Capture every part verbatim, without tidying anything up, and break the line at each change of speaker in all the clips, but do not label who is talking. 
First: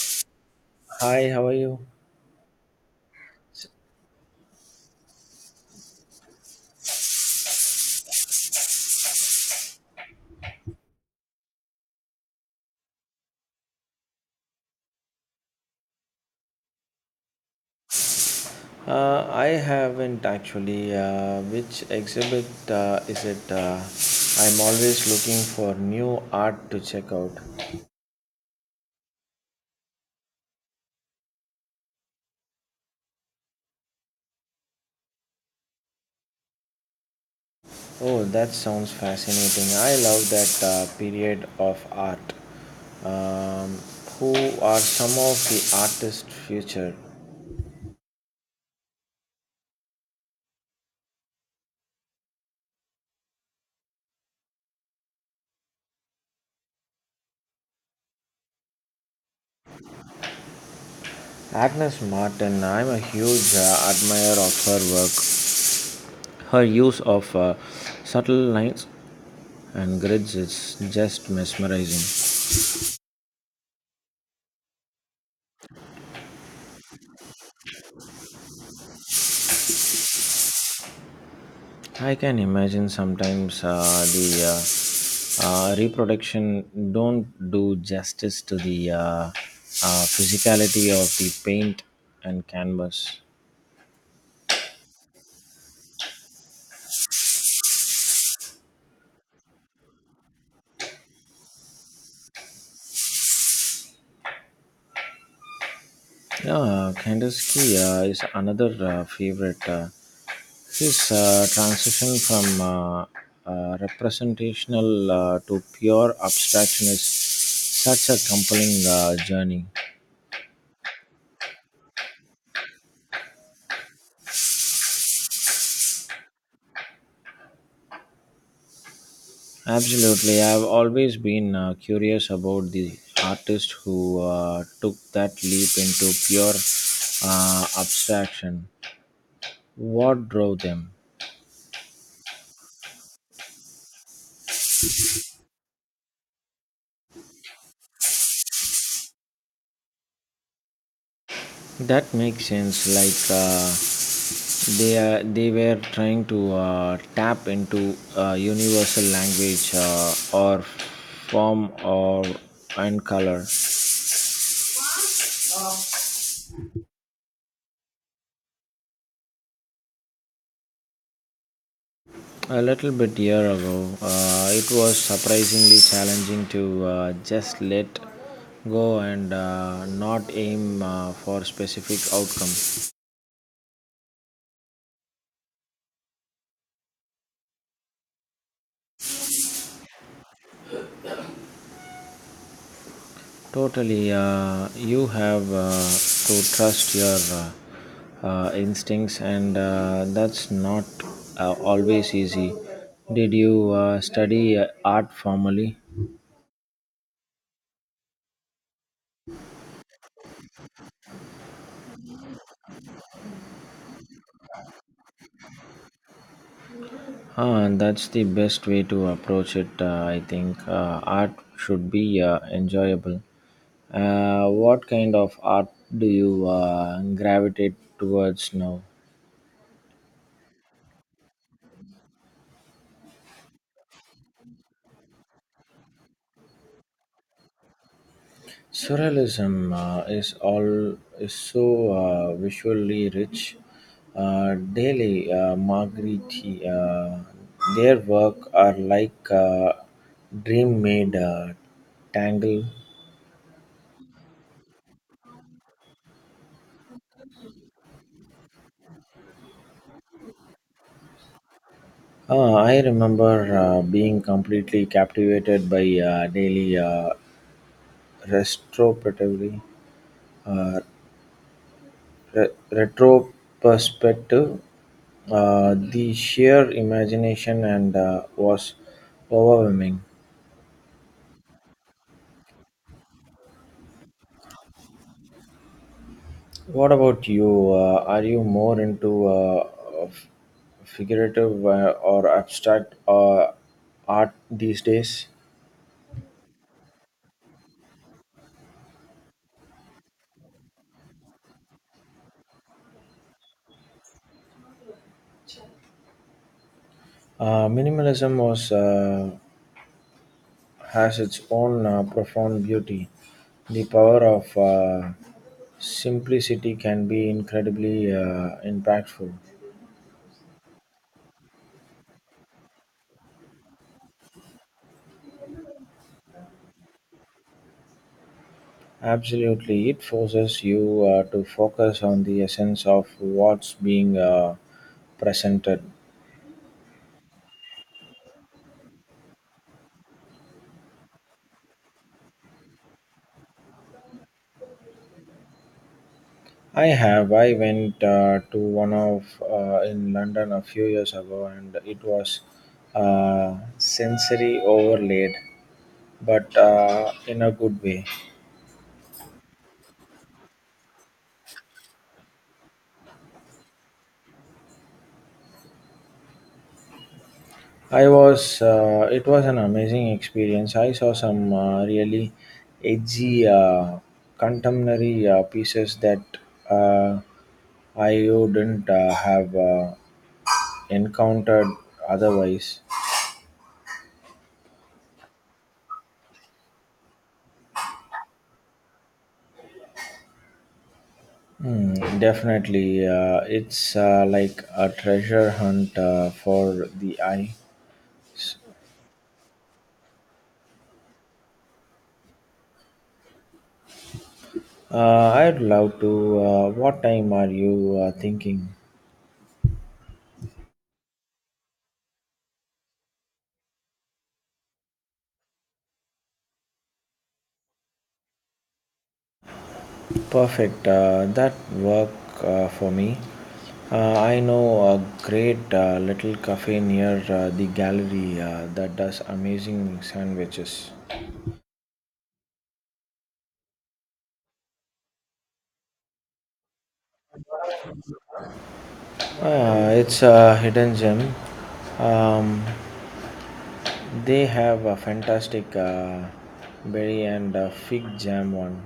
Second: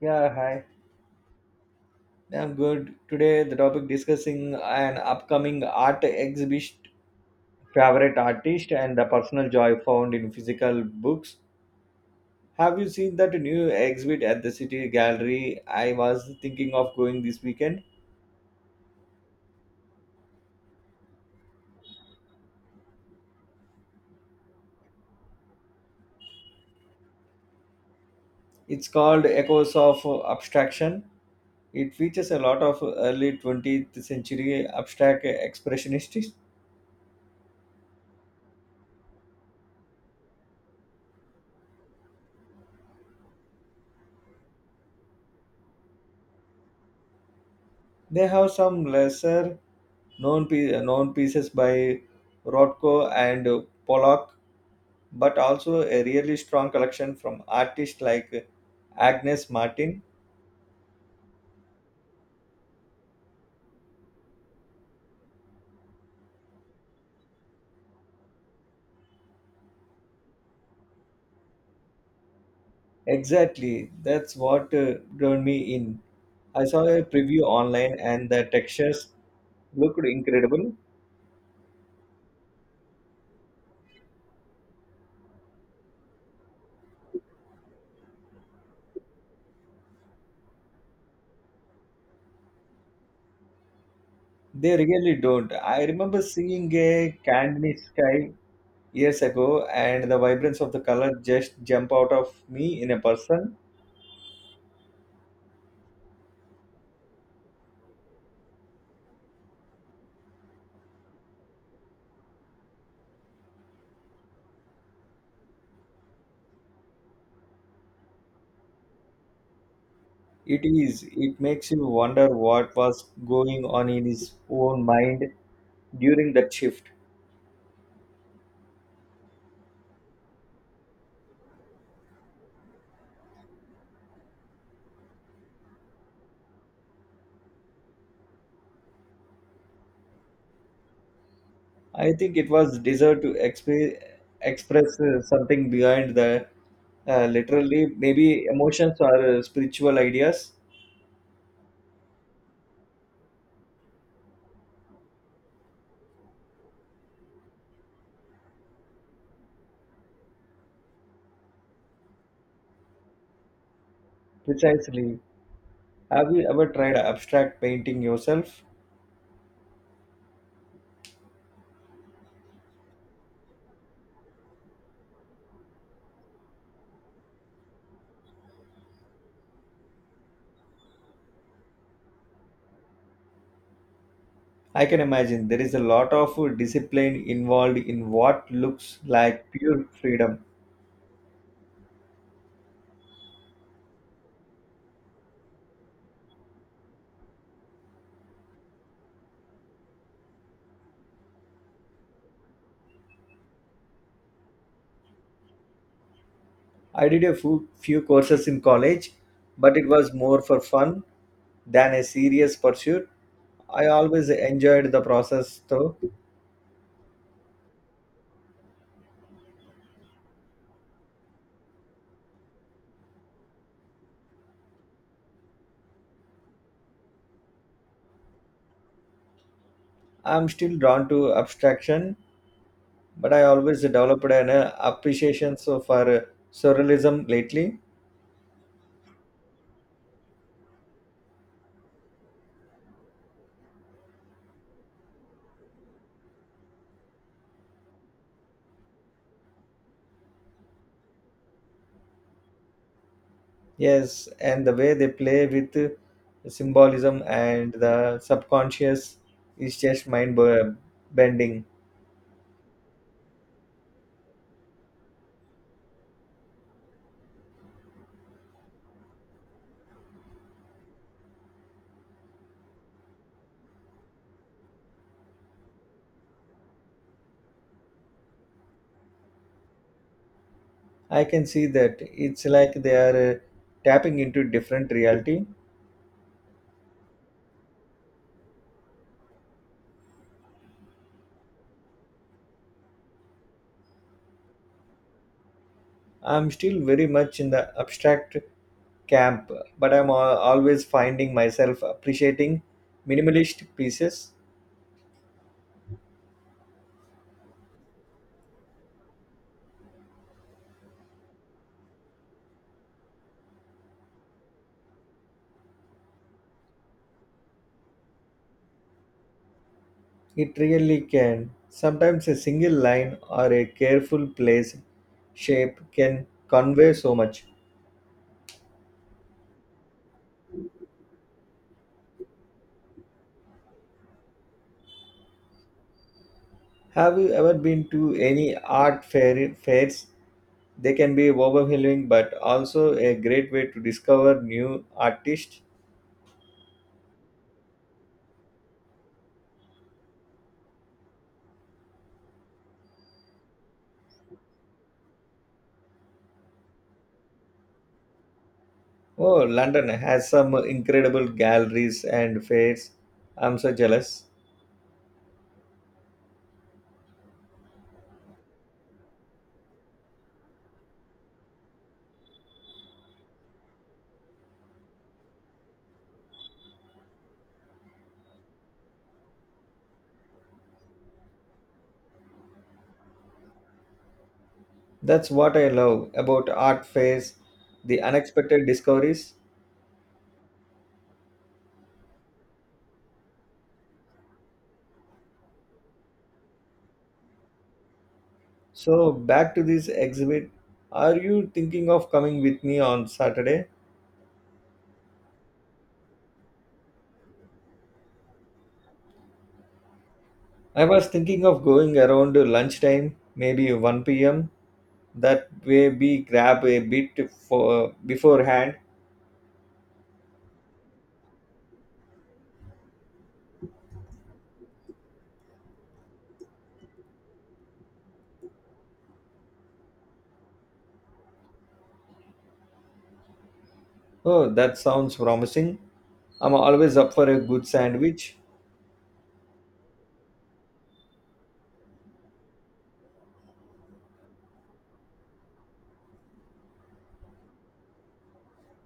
Yeah, hi.
Hi, how are you?
Yeah, I'm good. Today, the topic discussing an upcoming art exhibition, favorite artist, and the personal joy found in physical books. Have you seen that new exhibit at the City Gallery? I was thinking of going this weekend.
Uh, I haven't actually. Uh, which exhibit uh, is it? Uh, I'm always looking for new art to check out.
It's called Echoes of Abstraction. It features a lot of early twentieth century abstract expressionists.
Oh, that sounds fascinating. I love that uh, period of art. Um, who are some of the artists featured?
They have some lesser known, pie- known pieces by Rothko and Pollock, but also a really strong collection from artists like Agnes Martin.
Agnes Martin, I'm a huge uh, admirer of her work. Her use of uh, subtle lines and grids is just mesmerizing.
Exactly, that's what uh, drew me in. I saw a preview online and the textures looked incredible.
I can imagine sometimes uh, the uh, uh, reproduction don't do justice to the uh, uh, physicality of the paint and canvas.
They really don't. I remember seeing a Candini sky years ago and the vibrance of the color just jump out of me in a person.
Yeah, Kandinsky uh, is another uh, favorite. Uh, his uh, transition from uh, uh, representational uh, to pure abstraction is such a compelling uh, journey.
It is. It makes you wonder what was going on in his own mind during that shift.
Absolutely. I've always been uh, curious about the artists who uh, took that leap into pure uh, abstraction. What drove them?
I think it was desire to exp- express uh, something behind the uh, literally maybe emotions or uh, spiritual ideas.
That makes sense. Like uh, they uh, they were trying to uh, tap into a universal language uh, or form or and color.
Precisely. Have you ever tried abstract painting yourself?
A little bit year ago, uh, it was surprisingly challenging to uh, just let go and uh, not aim uh, for specific outcome.
I can imagine there is a lot of uh, discipline involved in what looks like pure freedom.
Totally, uh, you have uh, to trust your uh, uh, instincts, and uh, that's not uh, always easy. Did you uh, study uh, art formally?
I did a few, few courses in college, but it was more for fun than a serious pursuit. I always enjoyed the process though.
Huh, that's the best way to approach it. Uh, I think uh, art should be uh, enjoyable. Uh, what kind of art do you uh, gravitate towards now?
I'm still drawn to abstraction, but I always developed an uh, appreciation so for uh, surrealism lately.
Surrealism uh, is all is so uh, visually rich. Uh, daily uh, Margheriti, uh, their work are like uh, dream made uh, tangle.
Yes, and the way they play with uh, symbolism and the subconscious is just mind b- bending.
Uh, I remember uh, being completely captivated by uh, daily uh, retrospectively, uh, re- retrospective. Uh, the sheer imagination and uh, was overwhelming.
I can see that. It's like they are uh, tapping into different reality.
What about you? Uh, are you more into uh, f- figurative uh, or abstract uh, art these days?
I'm still very much in the abstract camp, but I'm al- always finding myself appreciating minimalist pieces.
Uh, minimalism was uh, has its own uh, profound beauty. The power of uh, simplicity can be incredibly uh, impactful.
It really can. Sometimes a single line or a careful place shape can convey so much.
Absolutely, it forces you uh, to focus on the essence of what's being uh, presented.
Have you ever been to any art fair, fairs? They can be overwhelming but also a great way to discover new artists.
I have. I went uh, to one of uh, in London a few years ago, and it was uh, sensory overlaid, but uh, in a good way.
Oh, London has some incredible galleries and fairs. I'm so jealous.
I was, uh, it was an amazing experience. I saw some uh, really edgy uh, contemporary uh, pieces that uh, I wouldn't uh, have uh, encountered otherwise.
That's what I love about art fairs, the unexpected discoveries.
Hmm, definitely. Uh, it's uh, like a treasure hunt uh, for the eyes.
So back to this exhibit. Are you thinking of coming with me on Saturday?
Uh, I'd love to. Uh, what time are you uh, thinking?
I was thinking of going around lunchtime, maybe one p m. That way we grab a bit for beforehand.
Perfect. Uh, that work uh, for me. Uh, I know a great uh, little cafe near uh, the gallery uh, that does amazing sandwiches.
Oh, that sounds promising. I'm always up for a good sandwich,
Uh, it's a hidden gem. Um, they have a fantastic uh, berry and uh, fig jam one.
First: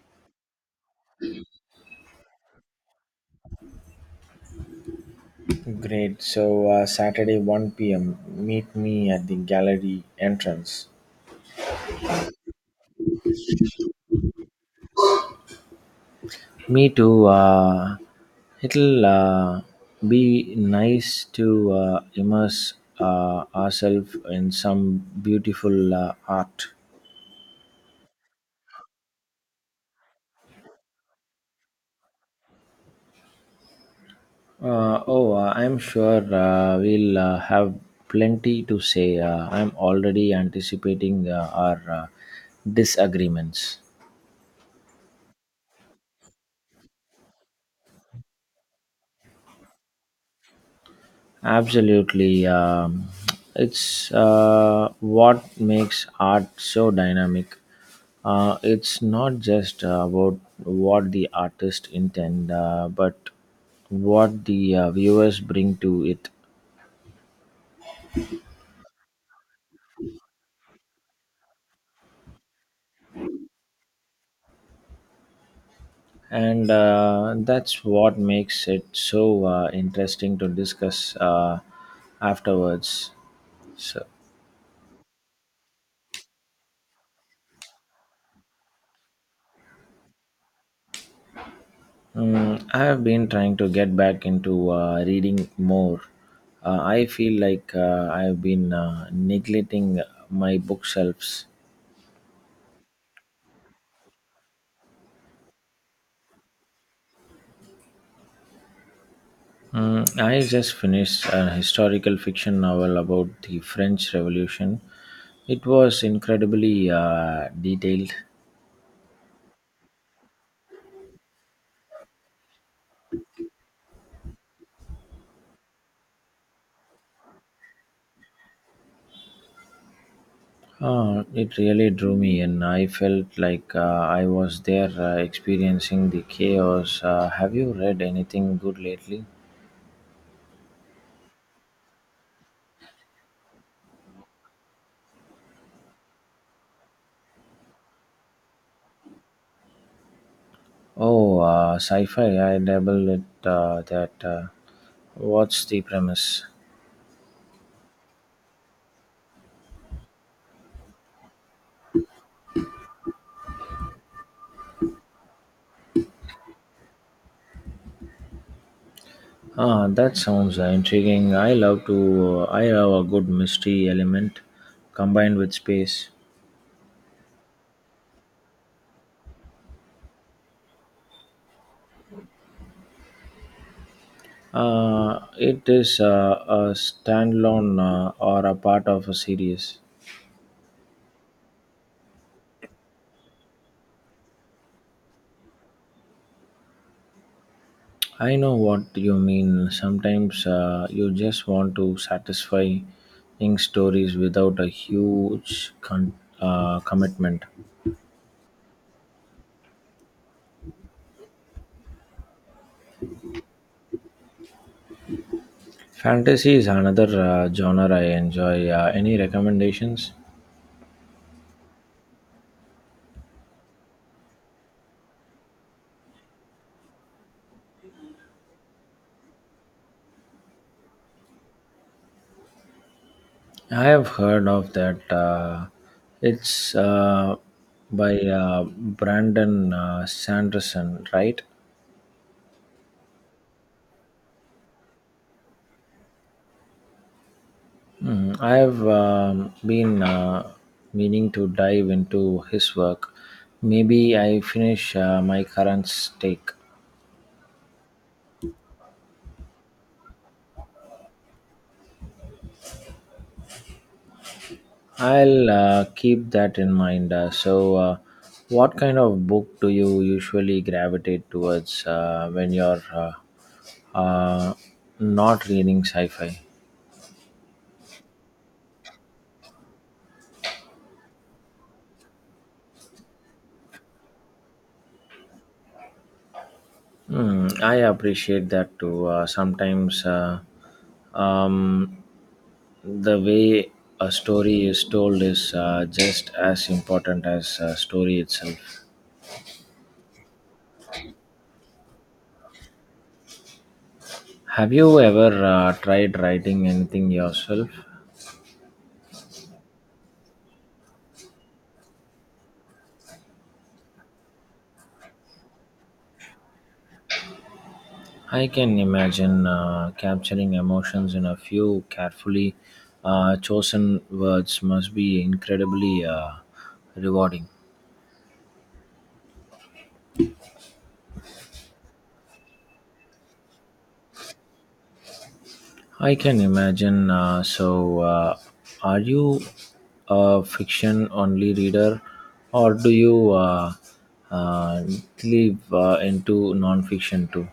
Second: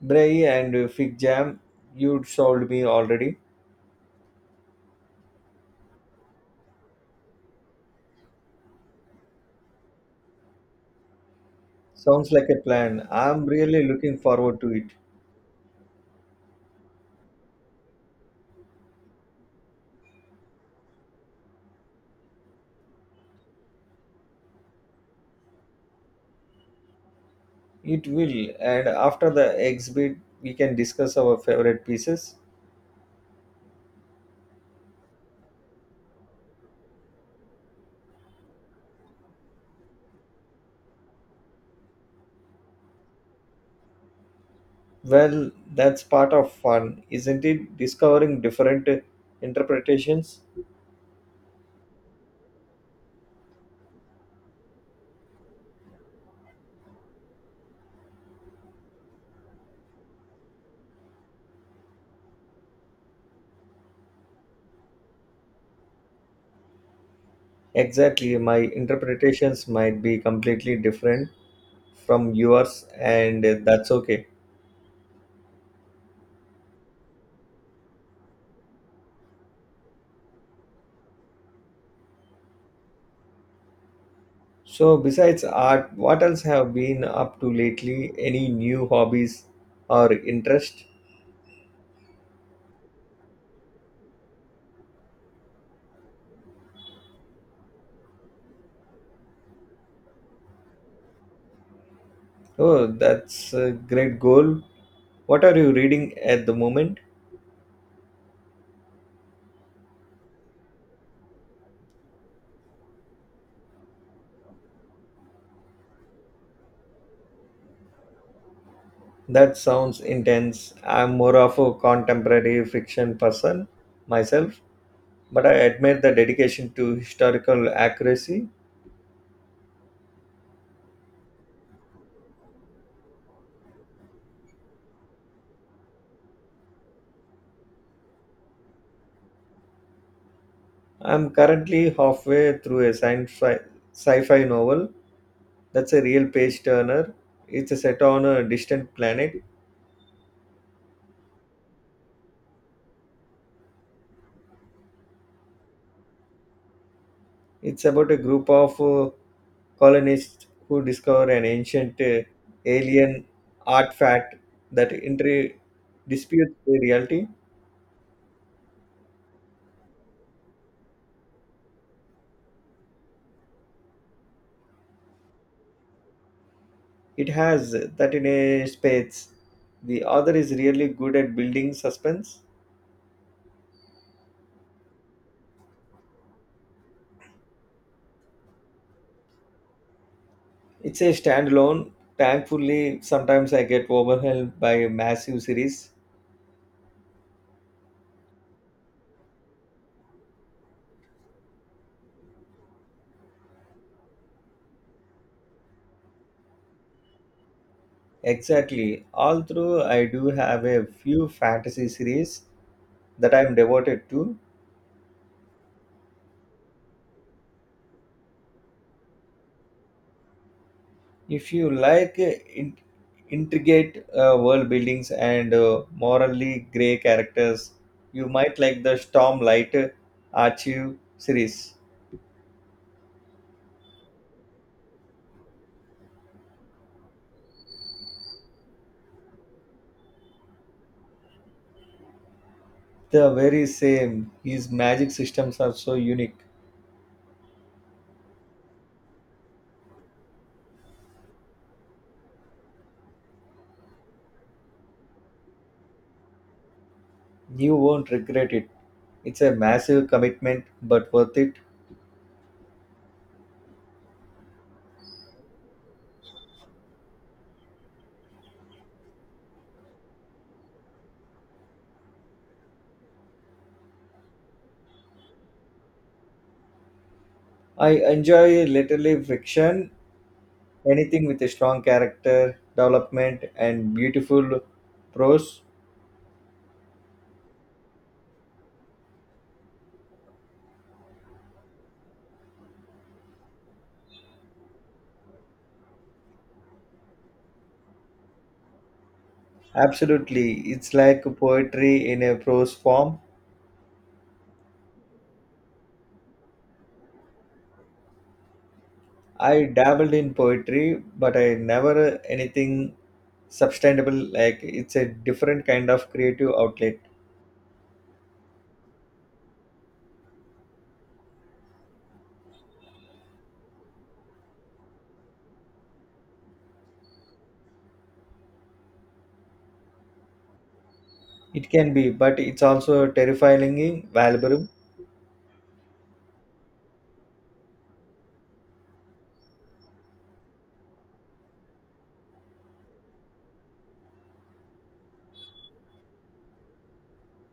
brie and fig jam. You sold me already.
Great. So uh, Saturday one p m. Meet me at the gallery entrance.
Sounds like a plan. I'm really looking forward to it.
Me too. Uh, it'll uh, be nice to uh, immerse uh, ourselves in some beautiful uh, art.
It will. And after the exhibit, we can discuss our favorite pieces.
Uh, oh, uh, I'm sure uh, we'll uh, have plenty to say. Uh, I'm already anticipating uh, our uh, disagreements.
Well, that's part of fun, isn't it? Discovering different interpretations.
Absolutely. Um, it's uh, what makes art so dynamic. Uh, it's not just uh, about what the artist intend, uh, but what the uh, viewers bring to it.
Exactly, my interpretations might be completely different from yours, and that's okay.
And uh, that's what makes it so uh, interesting to discuss uh, afterwards. So.
So, besides art, what else have been up to lately? Any new hobbies or interest?
Mm, I have been trying to get back into uh, reading more. Uh, I feel like uh, I have been uh, neglecting my bookshelves.
Oh, that's a great goal. What are you reading at the moment?
Mm, I just finished a historical fiction novel about the French Revolution. It was incredibly uh, detailed.
That sounds intense. I'm more of a contemporary fiction person myself, but I admire the dedication to historical accuracy.
Uh, it really drew me in. I felt like uh, I was there uh, experiencing the chaos. Uh, have you read anything good lately?
I'm currently halfway through a sci-fi, sci-fi novel that's a real page turner. It's a set on a distant planet.
Oh, uh, sci-fi. I dabble with uh, that. Uh, what's the premise?
It's about a group of uh, colonists who discover an ancient uh, alien artifact that inter- disputes the reality.
Ah, that sounds uh, intriguing. I love to. I love a good mystery element combined with space.
It has that in a space. The author is really good at building suspense.
Uh, it is uh, a standalone uh, or a part of a series.
It's a standalone. Thankfully, sometimes I get overwhelmed by a massive series.
I know what you mean. Sometimes uh, you just want to satisfy, satisfying stories without a huge con- uh, commitment.
Exactly. Although I do have a few fantasy series that I'm devoted to.
Fantasy is another uh, genre I enjoy. Uh, any recommendations?
If you like uh, in- intricate uh, world buildings and uh, morally gray characters, you might like the Stormlight uh, Archive series.
I have heard of that. Uh, it's uh, by uh, Brandon uh, Sanderson, right?
The very same. His magic systems are so unique.
Mhm. I have um, been uh, meaning to dive into his work. Maybe I finish uh, my current stake.
You won't regret it. It's a massive commitment, but worth it.
I'll uh, keep that in mind. Uh, so, uh, what kind of book do you usually gravitate towards uh, when you're uh, uh, not reading sci fi?
I enjoy literary fiction, anything with a strong character development and beautiful prose.
Hmm, I appreciate that too. Uh, sometimes uh, um, the way a story is told is uh, just as important as uh, story itself.
Absolutely, it's like poetry in a prose form.
Have you ever uh, tried writing anything yourself?
I dabbled in poetry, but I never anything sustainable. Like it's a different kind of creative outlet.
I can imagine uh, capturing emotions in a few carefully uh, chosen words must be incredibly uh, rewarding.
It can be, but it's also terrifyingly valuable.
I can imagine. Uh, so, uh, are you a fiction only reader or do you uh, uh, delve uh, into non fiction too?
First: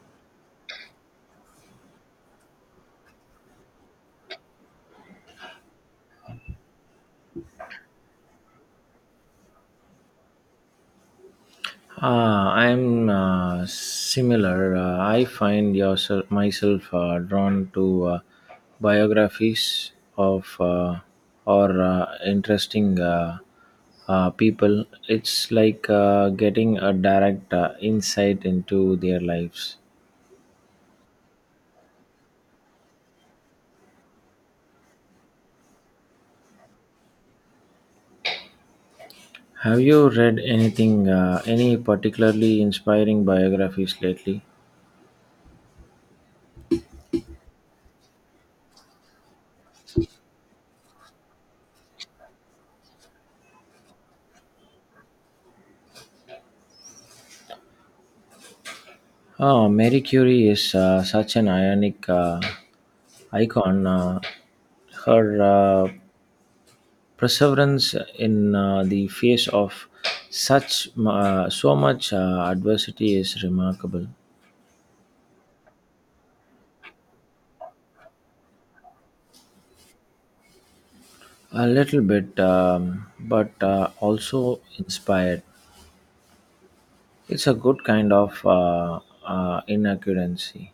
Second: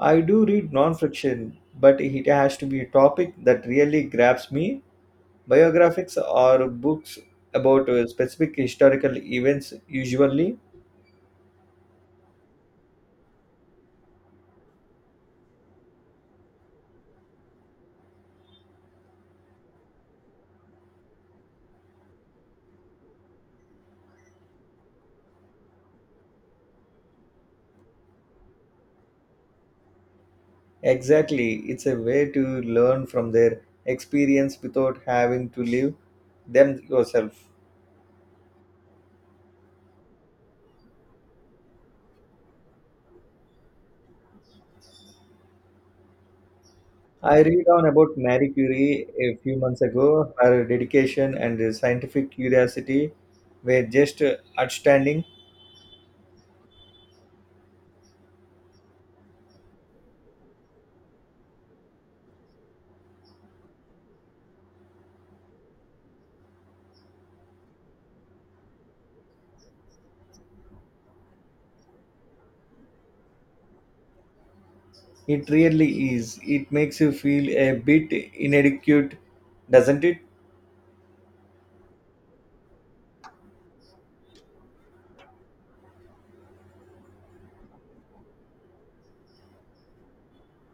I do read non-fiction, but it has to be a topic that really grabs me. Biographics or books about uh, specific historical events usually.
Uh, I'm uh, similar. Uh, I find yourself, myself uh, drawn to uh, biographies of uh, or uh, interesting uh, uh, people. It's like uh, getting a direct uh, insight into their lives.
Exactly, it's a way to learn from their experience without having to live them yourself.
Have you read anything, uh, any particularly inspiring biographies lately?
I read on about Marie Curie a few months ago. Her dedication and scientific curiosity were just uh, outstanding.
Oh, Mary Curie is uh, such an ionic uh, icon. Uh, her uh, perseverance in uh, the face of such uh, so much uh, adversity is remarkable.
It really is. It makes you feel a bit inadequate, doesn't it?
A little bit um, but uh, also inspired. It's a good kind of uh, uh, inaccuracy.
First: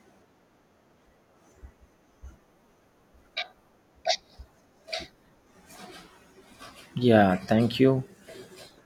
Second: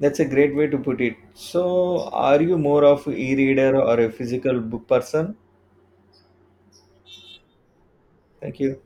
That's a great way to put it. So, are you more of e reader or a physical book person?
Yeah, thank you.
Thank you.